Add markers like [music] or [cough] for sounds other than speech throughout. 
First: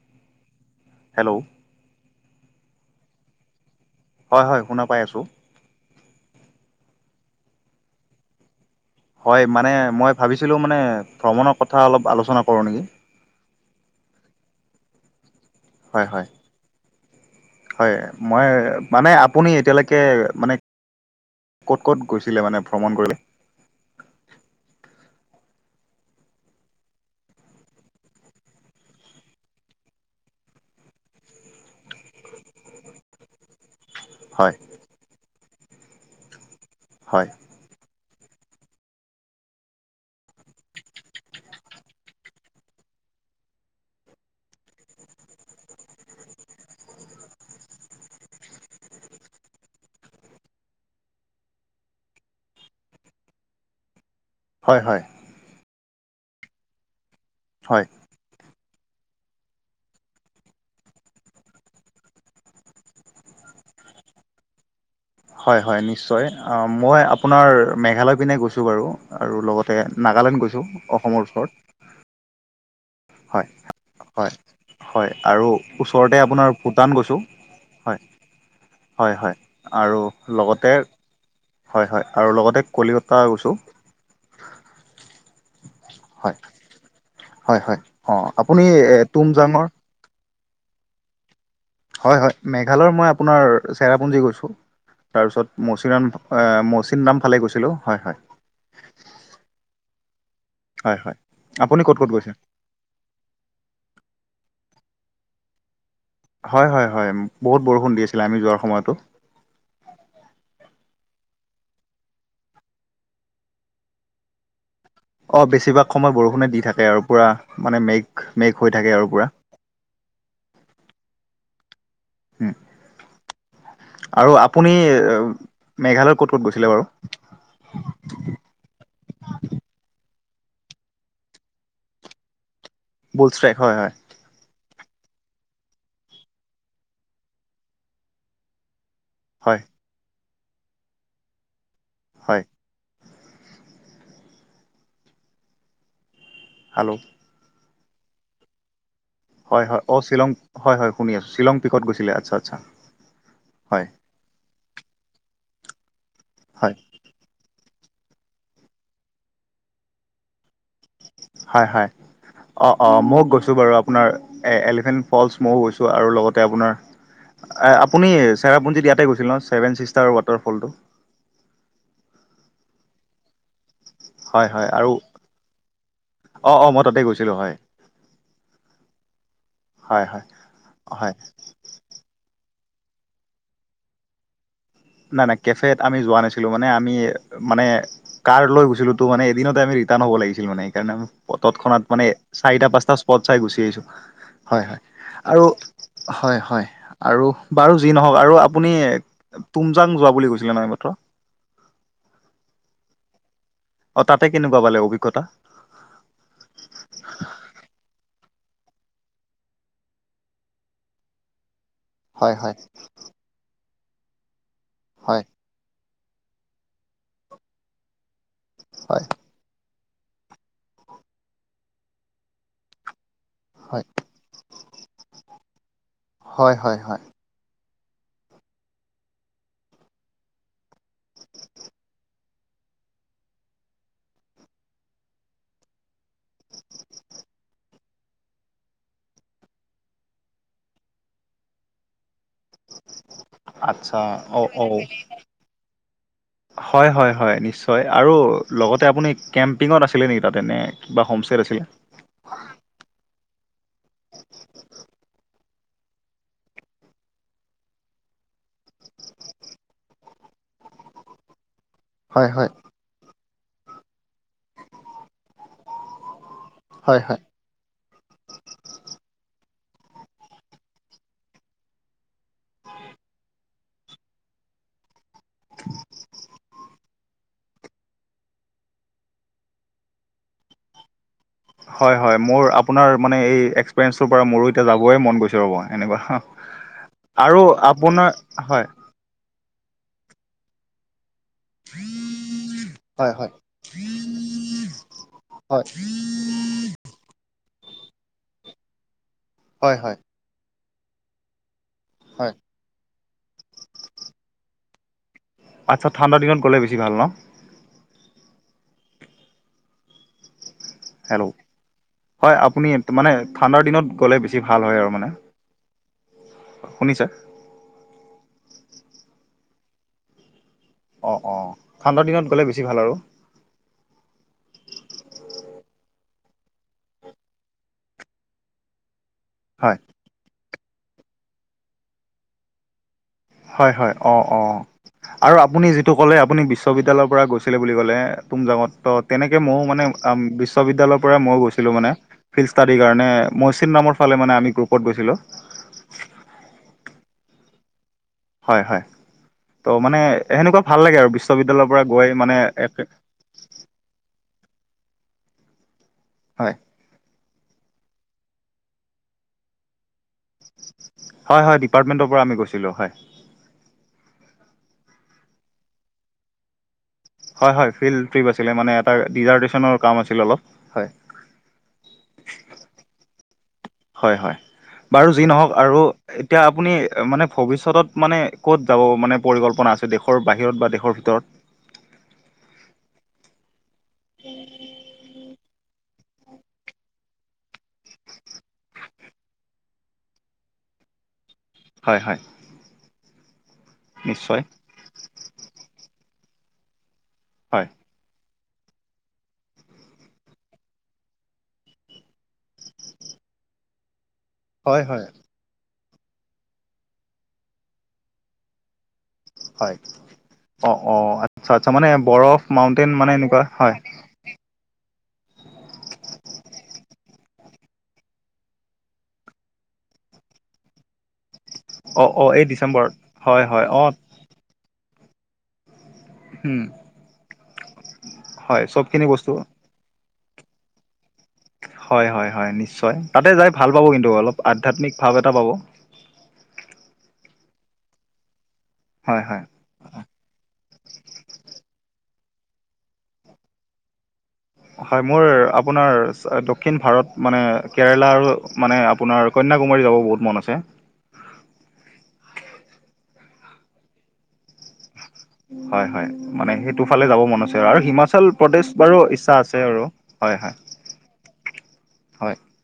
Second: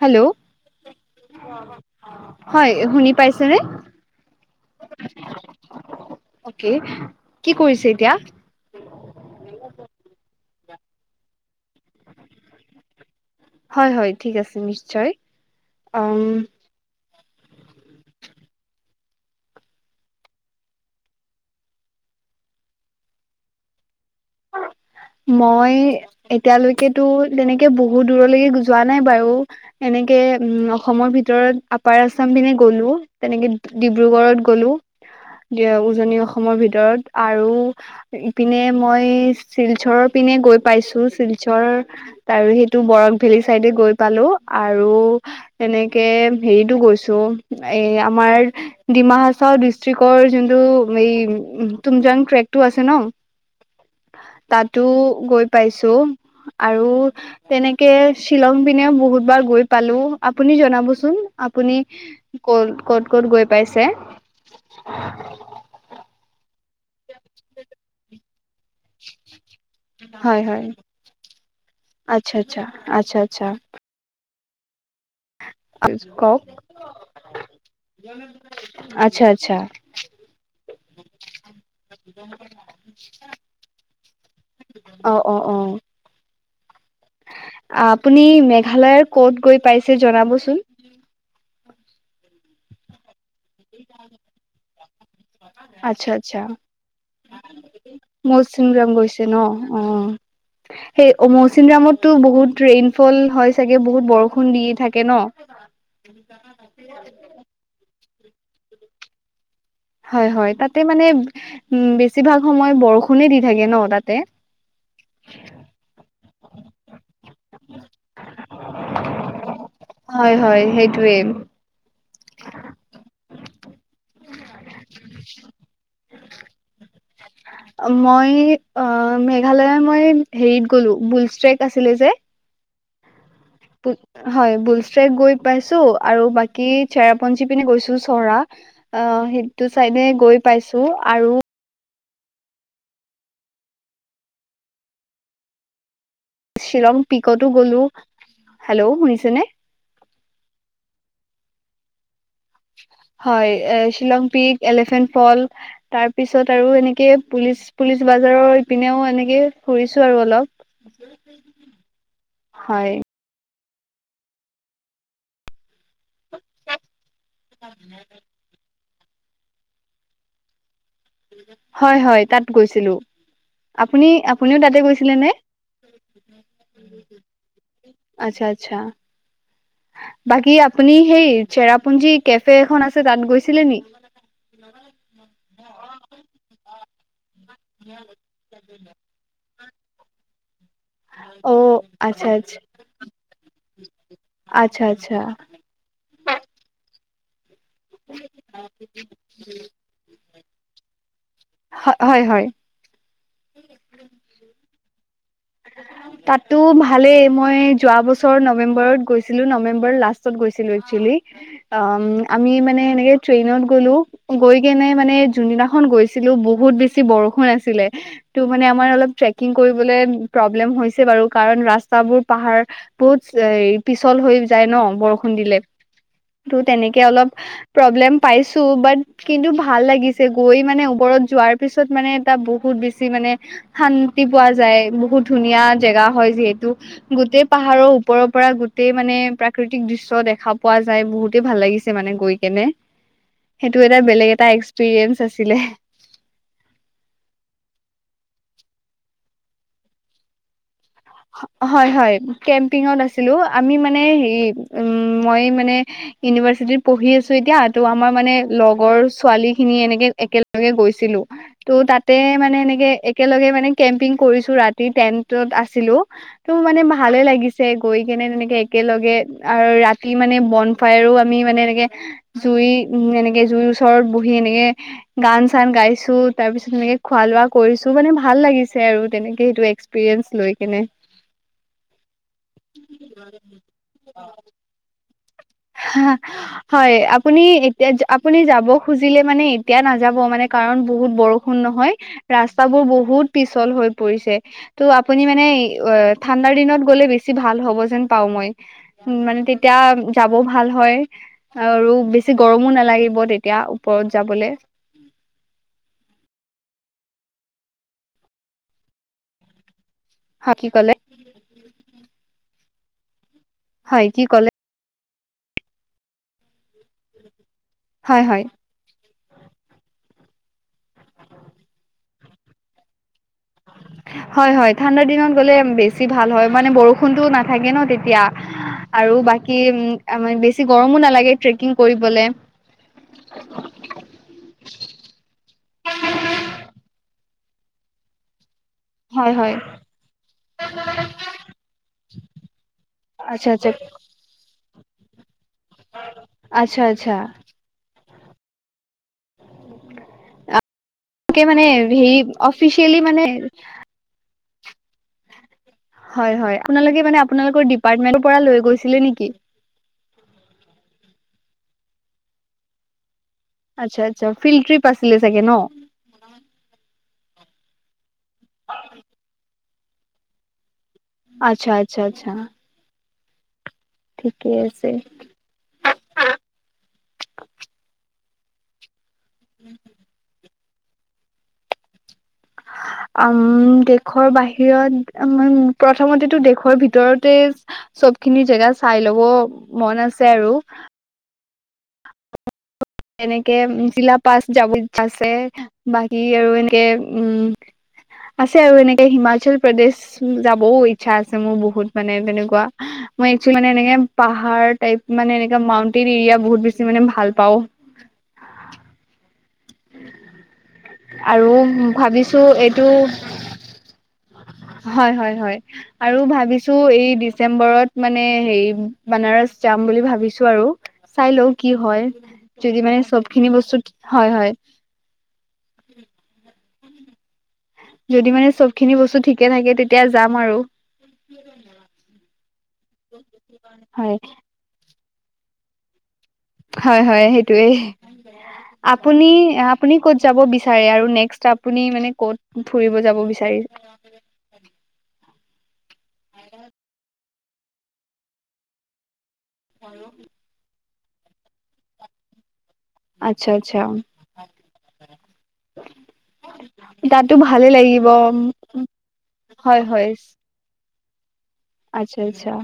Hello. Hello. হয়, শুনি পাইছেনে? হয়, হয় শুনা পাই আছো। অ'কে কি কৰিছে এতিয়া? হয়, মানে মই ভাবিছিলো মানে ভ্ৰমণৰ কথা অলপ আলোচনা কৰো নেকি। হয়, হয় ঠিক আছে নিশ্চয়। হয়, উম হয়, হয় মই মানে আপুনি এতিয়ালৈকে মানে ক'ত ক'ত গৈছিলে মানে ভ্ৰমণ কৰিলে? [inaudible] মই এতিয়ালৈকেতো তেনেকে বহুত দূৰলৈকে যোৱা নাই বাৰু। এনেকে, উম্, অসমৰ ভিতৰত আপাৰ আছাম পিনে গ'লো। তেনেকে ডিব্ৰুগড়ত হয় গ'লো, উজনি অসমৰ ভিতৰত হয় আৰু ইপিনে মই শিলচৰৰ পিনে গৈ পাইছোঁ, শিলচৰ আৰু সেইটো বৰাক ভেলী চাইডে গৈ পালোঁ আৰু এনেকে হেৰিটো গৈছোঁ, এ আমাৰ ডিমা হাচাও ডিষ্ট্ৰিক্টৰ যোনটো ট্ৰোমজান ট্ৰেকটো আছে ন, হয় তাতো হয় গৈ পাইছোঁ আৰু হয় তেনেকে, শ্বিলং পিনে বহুত বাৰ গৈ পালোঁ, আপুনি জনাবচোন আপুনি- ক'ত, ক'ত ক'ত গৈ পাইছে। হয় হয় নিশ্চয়, মই আপোনাৰ মেঘালয় পিনে গৈছোঁ বাৰু। আৰু লগতে হয় নাগালেণ্ড হয় গৈছোঁ অসমৰ ওচৰত। আচ্ছা আচ্ছা, আচ্ছা হয় আচ্ছা। হয়, হয় আৰু ওচৰতে কওক আপোনাৰ ভূটান গৈছোঁ। হয়, হয় আচ্ছা হয় আচ্ছা, আৰু লগতে, হয় হয় আৰু লগতে কলিকতা গৈছোঁ। অ'অ'অ', হয়, হয় হয় অ আপুনি এ মেঘালয়ৰ ক'ত গৈ তুমজাঙৰ পাইছে জনাবচোন। হয় হয়, মেঘালয়ৰ মই আপোনাৰ চেৰাপুঞ্জী গৈছোঁ। তাৰপিছত আচ্ছা মৌচিৰাম, আচ্ছা মৌচিন ৰামফালে গৈছিলোঁ হয় হয়। মৌচিনৰাম গৈছে ন, অ', হয় সেই হয় মৌচিন আপুনি ক'ত ক'ত ৰামতো গৈছে বহুত- ট্ৰেইন ফল হয় চাগে, বহুত বৰষুণ দি থাকে ন। হয় হয় হয়, বহুত বৰষুণ দি আছিলে আমি যোৱাৰ সময়তো। হয় হয়, তাতে মানে উম্, বেছিভাগ সময় বৰষুণে দি থাকে ন তাতে। অ', বেছিভাগ সময় বৰষুণে দি থাকে আৰু পুৰা মানে মেঘ, মেঘ হৈ থাকে আৰু পুৰা। হয় হয়, সেইটোৱে। আৰু আপুনি মেঘালয়ৰ ক'ত ক'ত গৈছিলে বাৰু! মই মেঘালয় মই হেৰিত গ'লো, বুলছ ট্ৰেক আছিলে যে। বুলষ্ট্ৰেক হয় হয়। বুল হয়, বুলষ্ট্ৰেক গৈ পাইছোঁ আৰু বাকী চেৰাপুঞ্জী পিনে গৈছোঁ চৰা। অ', হয় সেইটো চাইডে গৈ পাইছোঁ আৰু, হয়। শ্বিলং হেল্ল' পিকতো গ'লো। হেল্ল' শুনিছেনে? হয় হয়, অ', শ্বিলং হয়, শুনি আছোঁ। শ্বিলং পিকত গৈছিলে, আচ্ছা আচ্ছা। হয়, শ্বিলং পিক, এলিফেণ্ট ফল। তাৰ পিছত হয় আৰু এনেকে পুলিচ, পুলিচ বজাৰৰ ইপিনেও এনেকে ফুৰিছোঁ আৰু অলপ। হয় হয়। অ', হয় অ', মইয়ো গৈছোঁ বাৰু আপোনাৰ- এ এলিফেন্ট ফলচ মইও গৈছোঁ আৰু লগতে আপোনাৰ আপুনি- চেৰাপুঞ্জিত ইয়াতে গৈছিল ন, ছেভেনছিষ্টাৰৰ ৱাটাৰফলটো, হয় হয়, তাত গৈছিলোঁ। আপুনি হয় আপুনিও হয় তাতে আৰু গৈছিলে নে! অ', অ', মই তাতে গৈছিলোঁ হয় আচ্ছা আচ্ছা। হয় হয় বাকী আপুনি হয় সেই চেৰাপুঞ্জী কেফে এখন আছে তাত গৈছিলে নেকি? নাই নাই কেফেত আমি যোৱা নাছিলো মানে আমি মানে কাৰ লৈ গৈছিলোঁ তোৰ মানে এদিনতে আমি। ৰিতান হ'ব লাগিছিল মানে সেই- অ তত্ক্ষণাত মানে আচ্ছা আচ্ছা চাৰিটা পাঁচটা স্পট চাই গুচি আহিছোঁ। হয় হয় আচ্ছা আচ্ছা আৰু- হয় হয় আৰু। বাৰু যি নহওক আৰু আপুনি- তুমজাং যোৱা বুলি কৈছিলে নাই প্ৰথম। হয়, হয় হয়। অ তাতে কেনেকুৱা পালে অভিজ্ঞতা তাতো ভালেই মই যোৱা বছৰ নৱেম্বৰত গৈছিলো নৱেম্বৰ লাষ্ট গৈছিলো একছলি অ হয় আমি হয় মানে এনেকে ট্ৰেইনত গ'লো গৈ কেনে মানে হয় যোনদিনাখন গৈছ গৈছিলো বহুত বেছি বৰষুণ আছিলে ত মানে আমাৰ হয় অলপ ছেকিং কৰিবলে প্ৰব্লেম হৈছে বাৰু কাৰণ ৰাস্তাবোৰ পাহাৰ বহুত এ হয় পিছল হৈ যায় ন বৰষুণ দিলে হয় ত হয় তেনেকে হয়। অলপ প্ৰব্লেম পাইছো বাট কিন্তু ভাল লাগিছে গৈ মানে ওপৰত যোৱাৰ পিছত মানে এটা বহুত বে বেছি মানে শান্তি পোৱা যায় বহুত ধুনীয়া জেগা হয় যিহেতু গোটেই পাহাৰৰ ওপৰৰ পৰা গোটেই মানে প্ৰাকৃতিক দৃশ্য দেখা পোৱা যায় বহুতেই ভাল লাগিছে মানে গৈ খেনে সেইটো এটা আচ্ছা বেলেগ অ এটা অ এক্সপিৰিয়েঞ্চ আছিলে হয় হয় হয় নিশ্চয় আৰু লগতে আপুনি কেম্পিঙত আছিলে নেকি তাত এনে কিবা হোমষ্টেত আছিলে? হয় হয় কেম্পিঙত আছিলো আমি মানে হে উ মই মানে ইউনিভাৰ্চিটিত পঢ়ি আছো এতিয়া তো আমাৰ মানে লগৰ ছোৱালী খিনি এনেকে একেলগে গৈছিলো ত' তাতে হয় হয় মানে এনেকে একেলগে মানে কেম্পিং কৰিছো ৰাতি টেন্টত আছিলো ত মানে হয় ভালে হয়। লাগিছে গৈ কেনে তেনেকে একেলগে আৰু ৰাতি মানে বন ফায়াৰো আমি মানে এনেকে জুই উ এনেকে জুইৰ ওচৰত বহি এনেকে গান চান গাইছো তাৰ পিছত এনেকে খোৱা লোৱা কৰিছো মানে ভাল লাগিছে আৰু তেনেকে সেইটো এক্সপিৰিয়েন্স লৈ কেনে হয় হয় মোৰ আপোনাৰ মানে এই এক্সপিৰিয়েন্ঞ্চটোৰ পৰা মোৰো এতিয়া যাবই মন গৈছে ৰ'ব এনেকুৱা। হয় আপুনি আৰু এতিয়া আপোনাৰ আপুনি যাব হয়। খুজিলে মানে এতিয়া নাযাব মানে কাৰণ বহুত বৰষুণ ন নহয় ৰাস্তাবোৰ হয় বহুত হয় পিছল হৈ পৰিছে ত' আপুনি মানে হয় অ ঠাণ্ডাৰ দিনত গ'লে বেছি ভাল হ'ব যেন পাও মই উ মানে তেতিয়া হয় হয় যাব ভাল হয় আৰু হয়। বেছি গৰমো নালাগিব তেতিয়া ওপৰত যাবলৈ আচ্ছ ঠাণ্ড দিনত গ'লে বেছি ভাল ন হা কি কলে হেল্ল' হয় আপুনি মানে ঠাণ্ডাৰ দিনত হয় গ'লে কি বেছি ক'লে ভাল হয় আৰু মানে শুনিছা হয় হয় অঁ অঁ ঠাণ্ডাৰ দিনত গ'লে বেছি ভাল আৰু হয় হয় ঠাণ্ডাৰ দিনত গ'লে বেছি ভাল হয় মানে বৰষুণটো নাথাকে ন তেতিয়া আৰু বাকী উ হয় ম বেছি গৰমো নালাগে ট্ৰেকিং কৰিবলে হয় হয় অ অ আৰু আপুনি যিটো ক'লে আপুনি বিশ্ববিদ্যালয়ৰ পৰা গৈছিলে বুলি ক'লে তুমজাঙত ত হয় তেনেকে হয় মইও মানে অম বিশ্ববিদ্যালয়ৰ পৰাই মইও গৈছিলো মানে ফিল্ড ষ্টাডিৰ কাৰণে আচ্ছা আচ্ছা মৌচিনৰামৰ ফাল মে আমি গ্ৰুপত গৈছিলোঁ আচ্ছা আচ্ছা হয় হয় ত' মানে সেনেকুৱা ভাল লাগে আৰু তাকে মানে বিশ্ববিদ্যালয়ৰ পৰা হেৰি গৈ মানে এক অফিচিয়েলি মানে হয় হয় আপোনালোকে মানে আপোনালোকৰ ডিপাৰ্টমেন্টৰ পৰা লৈ গৈছিলে নেকি হয় ডিপাৰ্টমেণ্টৰ পৰা আমি গৈছিলো হয় আচ্ছা আচ্ছা ফিল্ড ট্ৰিপ আছিলে চাগে ন হয় হয় ফিল্ড ট্ৰিপ আছিলে মানে এটা ডিজাৰদেচনৰ কাম আছিল অলপ হয় আচ্ছা আচ্ছা আচ্ছা হয় হয় ঠিকে আছে বাৰু যি নহওক আৰু এতিয়া আপুনি মানে ভৱিষ্যতত মানে ক'ত যাব মানে পৰিকল্পনা আছে দেশৰ বাহিৰত বা দেশৰ ভিতৰত উম দেশৰ বাহিৰত এম উম প্ৰথমতেটো দেশৰ ভিতৰতে চবখিনি জেগা চাই ল'ব মন আছে আৰু। হয় হয়। এনেকে জিলা নিশ্চয় পাছ যাবলে আছে বাকী আৰু এনেকে উম। হয় আছে আৰু এনেকে হিমাচল প্ৰদেশ যাবও ইচ্ছা আছে মোৰ বহুত মানে তেনেকুৱা। মানে একচুৱেলি মানে এনেকে পাহাৰ হয় টাইপ হয় মানে এনেকে মাউনটেইন এৰিয়া বহুত বেছি মানে ভালপাওঁ। হয়, অ অ, আচ্ছা আৰু আচ্ছা মানে বৰফ, ভাবিছো এইটো মাউটেইন মানে এনেকুৱা হয় হয় হয় হয়। আৰু ভাবিছো, এই ডিচেম্বৰত মানে হেৰি বানাৰস যাম বুলি ভাবিছো আৰু। চাই লওঁ কি অ হয় অ এই যদি ডিচেম্বৰত মানে হয় চবখিনি হয় বস্তু অ হয়, হয় উম। যদি মানে চবখিনি বস্তু ঠিকেই থাকে তেতিয়া যাম আৰু। হয় হয় হয়, নিশ্চয় তাতে যাই ভাল পাব কিন্তু হয় অলপ আধ্যাত্মিকভাৱ এটা পাব। হয় হয়, সেইটোৱেই হয় আপুনি হয় আপুনি ক'ত যাব বিচাৰে আৰু নেক্সট আপুনি মানে ক'ত ফুৰিব যাব বিচাৰে? হয় মোৰ আপোনাৰ দক্ষিণ ভাৰত মানে কেৰেলা আৰু মানে আপোনাৰ কন্যাকুমাৰী যাব বহুত মন আছে। আচ্ছা আচ্ছা। হয় হয়। মানে সেইটো ফালে যাব তাতো মন আছে আৰু। ভালে আৰু লাগিব হিমাচল প্ৰদেশ বাৰু ইচ্ছা আছে আৰু হয় হয়। আচ্ছা, হয় আচ্ছা।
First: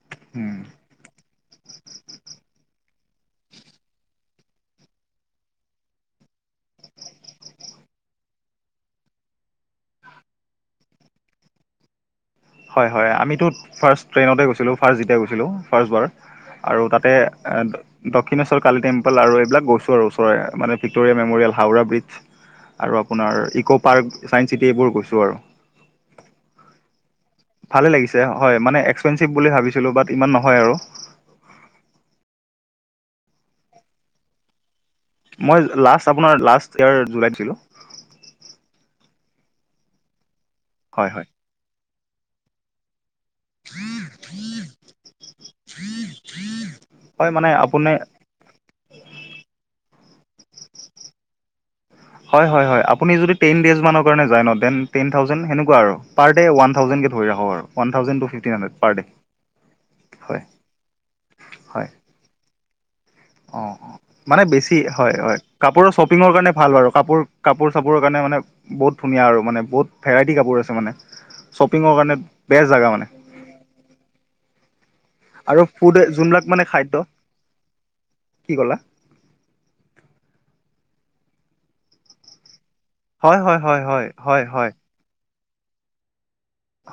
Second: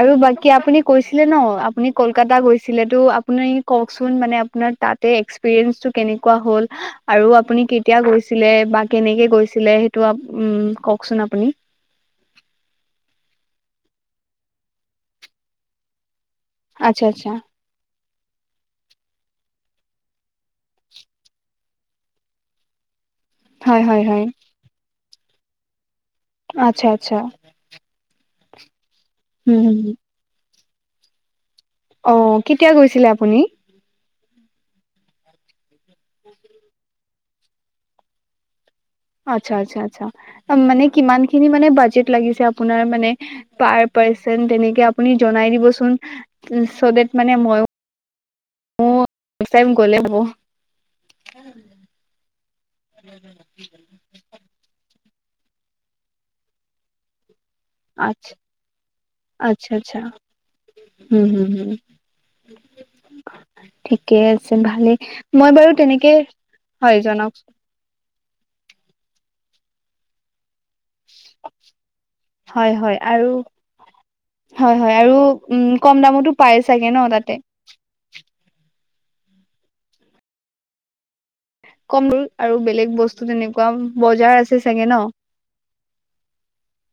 আৰু বাকী উম। আপুনি কৈছিলে ন আপুনি কলকাতা গৈছিলেটো আপুনি কওকচোন মানে আপোনাৰ তাত তাতে এক্সপিৰিয়েঞ্চটো কেনেকুৱা হ'ল আৰু আপুনি কেতিয়া গৈছিলে বা কেনেকে গৈছিলে সেইটো উম, কওকচোন আপুনি? হয়, হয় আমিটো ফাৰ্ষ্ট ট্ৰেইনতে গৈছিলো, ফাৰ্ষ্ট যেতিয়া গৈছিলো ফাৰ্ষ্টবাৰ। আৰু আচ্ছা তাতে আচ্ছা অ দক্ষিণেশ্বৰ কালি টেম্পল আৰু এইবিলাক গৈছো আৰু ওচৰৰে মানে ভিক্ট'ৰিয়া মেম'ৰিয়েল, হাওৰা ব্ৰিজ আৰু আপোনাৰ ইক' হয় হয় হয় পাৰ্ক, চাইন্স চিটি এইবোৰ গৈছো আৰু। আচ্ছা আচ্ছা। ভালে লাগিছে। হয়, মানে এক্সপেঞ্চিভ বুলি উম, ভাবিছিলো বাট ইমান নহয় আৰু। অ কেতিয়া গৈছিলে আপুনি? মই লাষ্ট আপোনাৰ লাষ্ট ইয়েৰ জুলাইত গৈছিলো। আচ্ছা আচ্ছা আচ্ছা। মানে হয় হয় কিমানখিনি মানে বাজেট লাগিছে আপোনাৰ মানে পাৰ পাৰচন তেনেকে আপুনি জনাই দিবচোন, চ' দেট মানে মইয়ো আপোনাৰ উম ফাৰ্ষ্ট টাইম গ'লে হ'ব। হয় হয় হয়, আপুনি যদি টেন ডেইজ মানৰ কাৰণে যায় ন দেন টেন থাউজেণ্ড সেনেকুৱা আৰ পাৰ ডে ওৱান থাউজেণ্ডকে পৰি যাব আৰু। ওৱান থাউজেণ্ড টু আচ্ছা ফিফটিন হাণ্ড্ৰেড পাৰ ডে হয়। হু হু হু। হয় অ অ মানে বেছি হয় হয় মই বাৰু কাপোৰৰ তেনেকে শ্বপিঙৰ কাৰণে ভাল বাৰু হয় কাপোৰ জনাওক কাপোৰ কাপোৰৰ কাৰণে মানে বহুত ধুনীয়া আৰু মানে বহুত ভেৰাইটি কাপোৰ আছে মানে। শ্বপিঙৰ কাৰণে বেষ্ট হয় জাগা হয় মানে। আৰু হয় হয় আৰু উম ফুড কম দামতো যোনবিলাক পায় মানে চাগে খাদ্য ন তাতে? কি ক'লা? কম ৰেট আৰু বেলেগ বস্তু হয় হয় তেনেকুৱা হয় হয় বজাৰ হয় আছে হয় চাগে ন?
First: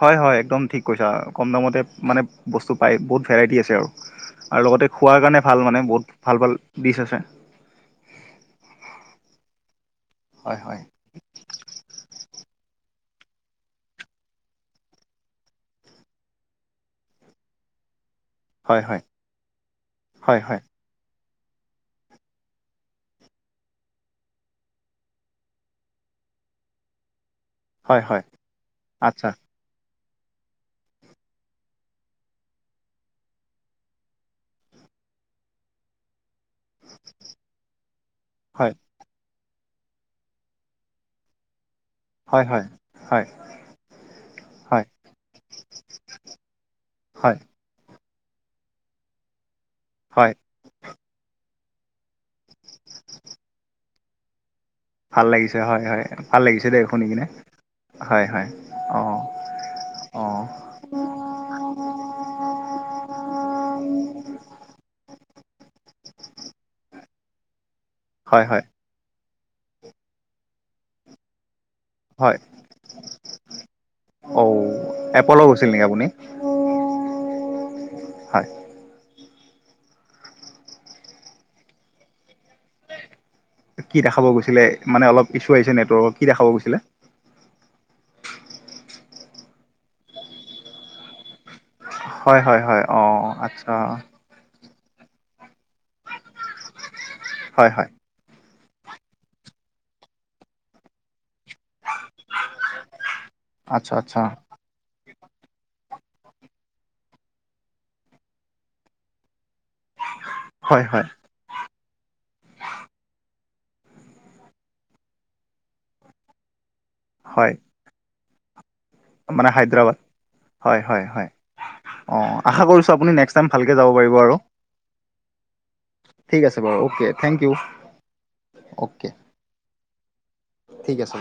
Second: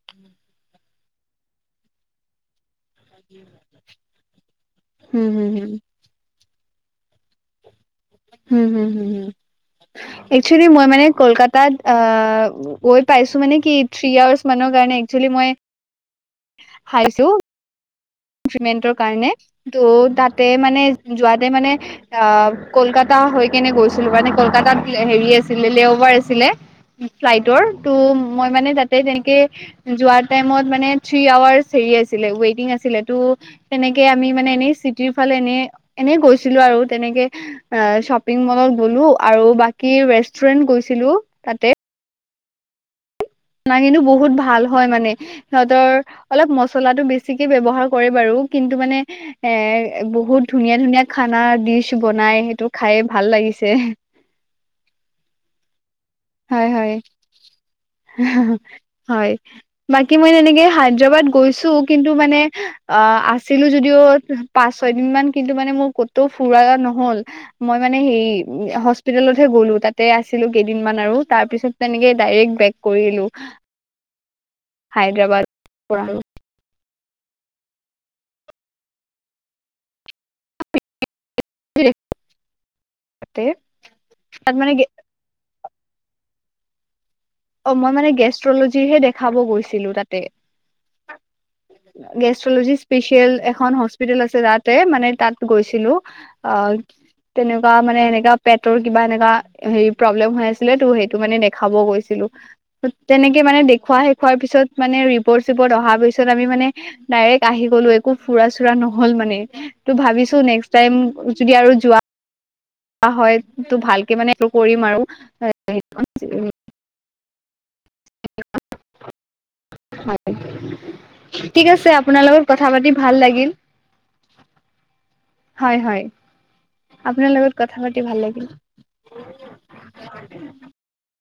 হয় হয় একদম ঠিক কৈছা কম দামতে মানে বস্তু পায়। বহুত ভেৰাইটি আছে আৰুআৰু লগতে খোৱাৰ হুম কাৰণে হুম ভাল হুম মানে বহুত ভাল ভাল দিছ আছে। হো, হো, হো, হো হয় এইখিনি হয় মানে কলকাত তাত আ গৈ পাইছো মানে কি থ্ৰি ইয়াৰ্চ মানৰ কাৰণে একচুৱেলি মই তাত খাইছোঁ হয় ষ্টুডেণ্টৰ হয় কাৰণে ত' হয় তাতে হয় মানে যোৱাতে মানে অ', কলকাতা হৈ কেনে গৈছিলো মানে কলকাতাত হেৰি আছিলে লেল'বাবা আছিলে ফ্লাইটৰ হয় ত' হয় মই মানে তাতে আচ্ছা তেনেকে যোৱা টাইমত মানে থ্ৰী আৱাৰ্চ হেৰি আছিলে ৱেটিং আছিলে টো তেনেকে আমি মানে এনেই চিটিৰ ফালে এনেই এনেই গৈছিলো আৰু তেনেকে অ', শ্বপিং মলত হয় গ'লো আৰু বাকী কি ৰেষ্টুৰেন্ট গৈছিলো তাতে হয়, হয়। হয় কিন্তু বহুত ভাল হয় মানে সিহঁতৰ অলপ মচলাটো হয় বেছিকে ব্যৱহাৰ কৰে বাৰু কিন্তু মানে এ হয় বহুত ধুনীয়া ধুনীয়া খানা ডিচ বনাই সেইটো খাই ভাল লাগিছে ভাল লাগিছে হয় হয় ভাল হয় লাগিছে দেই হয় শুনি কিনে হয় হয় অ হয় বাকী অ মই তেনেকে হায়দৰাবাদ গৈছো কিন্তু মানে অ', আছিলো যদিও পাঁচ ছয় দিন মান কিন্তু মানে মোৰ কতো ফুৰা নহ'ল মই মানে হেৰি হয় হয় হস্পিতেলতহে গ'লো তাতে আছিলো কেইদিনমান আৰু তাৰ পিছত তেনেকে হয় ডাইৰেক্ট বেক কৰিলো অ', হায়দৰাবাদ এপ'ল' গৈছিল নেকি পৰা আপুনি হয় [inaudible] কি দেখাব গৈছিলে মানে অলপ ইছ্যু আহিছে নেটৱৰ্কৰ কি দেখাব গৈছিলে অ', মই মানে গেষ্ট্ৰলজি হে দেখাব গৈছিলো তাতে হয় হয় গেষ্ট্ৰলজি হয় অ স্পেচিয়েল আচ্ছা এখন হস্পিতেল আছে তাত মানে তাত গৈছিলো অ', হয় তেনেকুৱা হয় মানে এনেকা পেটৰ কিবা এনেকা হেৰি প্ৰব্লেম হৈ আছিলে ত' সেইটো মানে দেখাব গৈছিলো তেনেকে মানে আচ্ছা দেখুুৱা আচ্ছা শেখুৱোৱাৰ পিছত মানে ৰিপৰ্ট চিপৰ্ট অহাৰ পিছত আমি মানে ডাইৰেক্ট আহি গলো একো ফুৰা চুৰা নহল মানে ত ভাবিছো নেক্স হয় টাইম হয় যদি আৰু যোৱা হয় তো ভালকে মানে কৰিম আৰু হয়। উ [inaudible] মানে হায়দৰাবাদ হয়, হয়, হয় ঠিক আছে আপোনাৰ অ', লগত আশা কথা পাতি কৰিছো আপুনি ভাল নেক্সট টাইম লাগিল ভালকে যাব পাৰিব আৰু হয় হয় ঠিক আছে বাৰু অ'কে আপোনাৰ থেংক ইউ লগত কথা পাতি ভাল লাগিল। অ'কে। [inaudible] ঠিক আছে।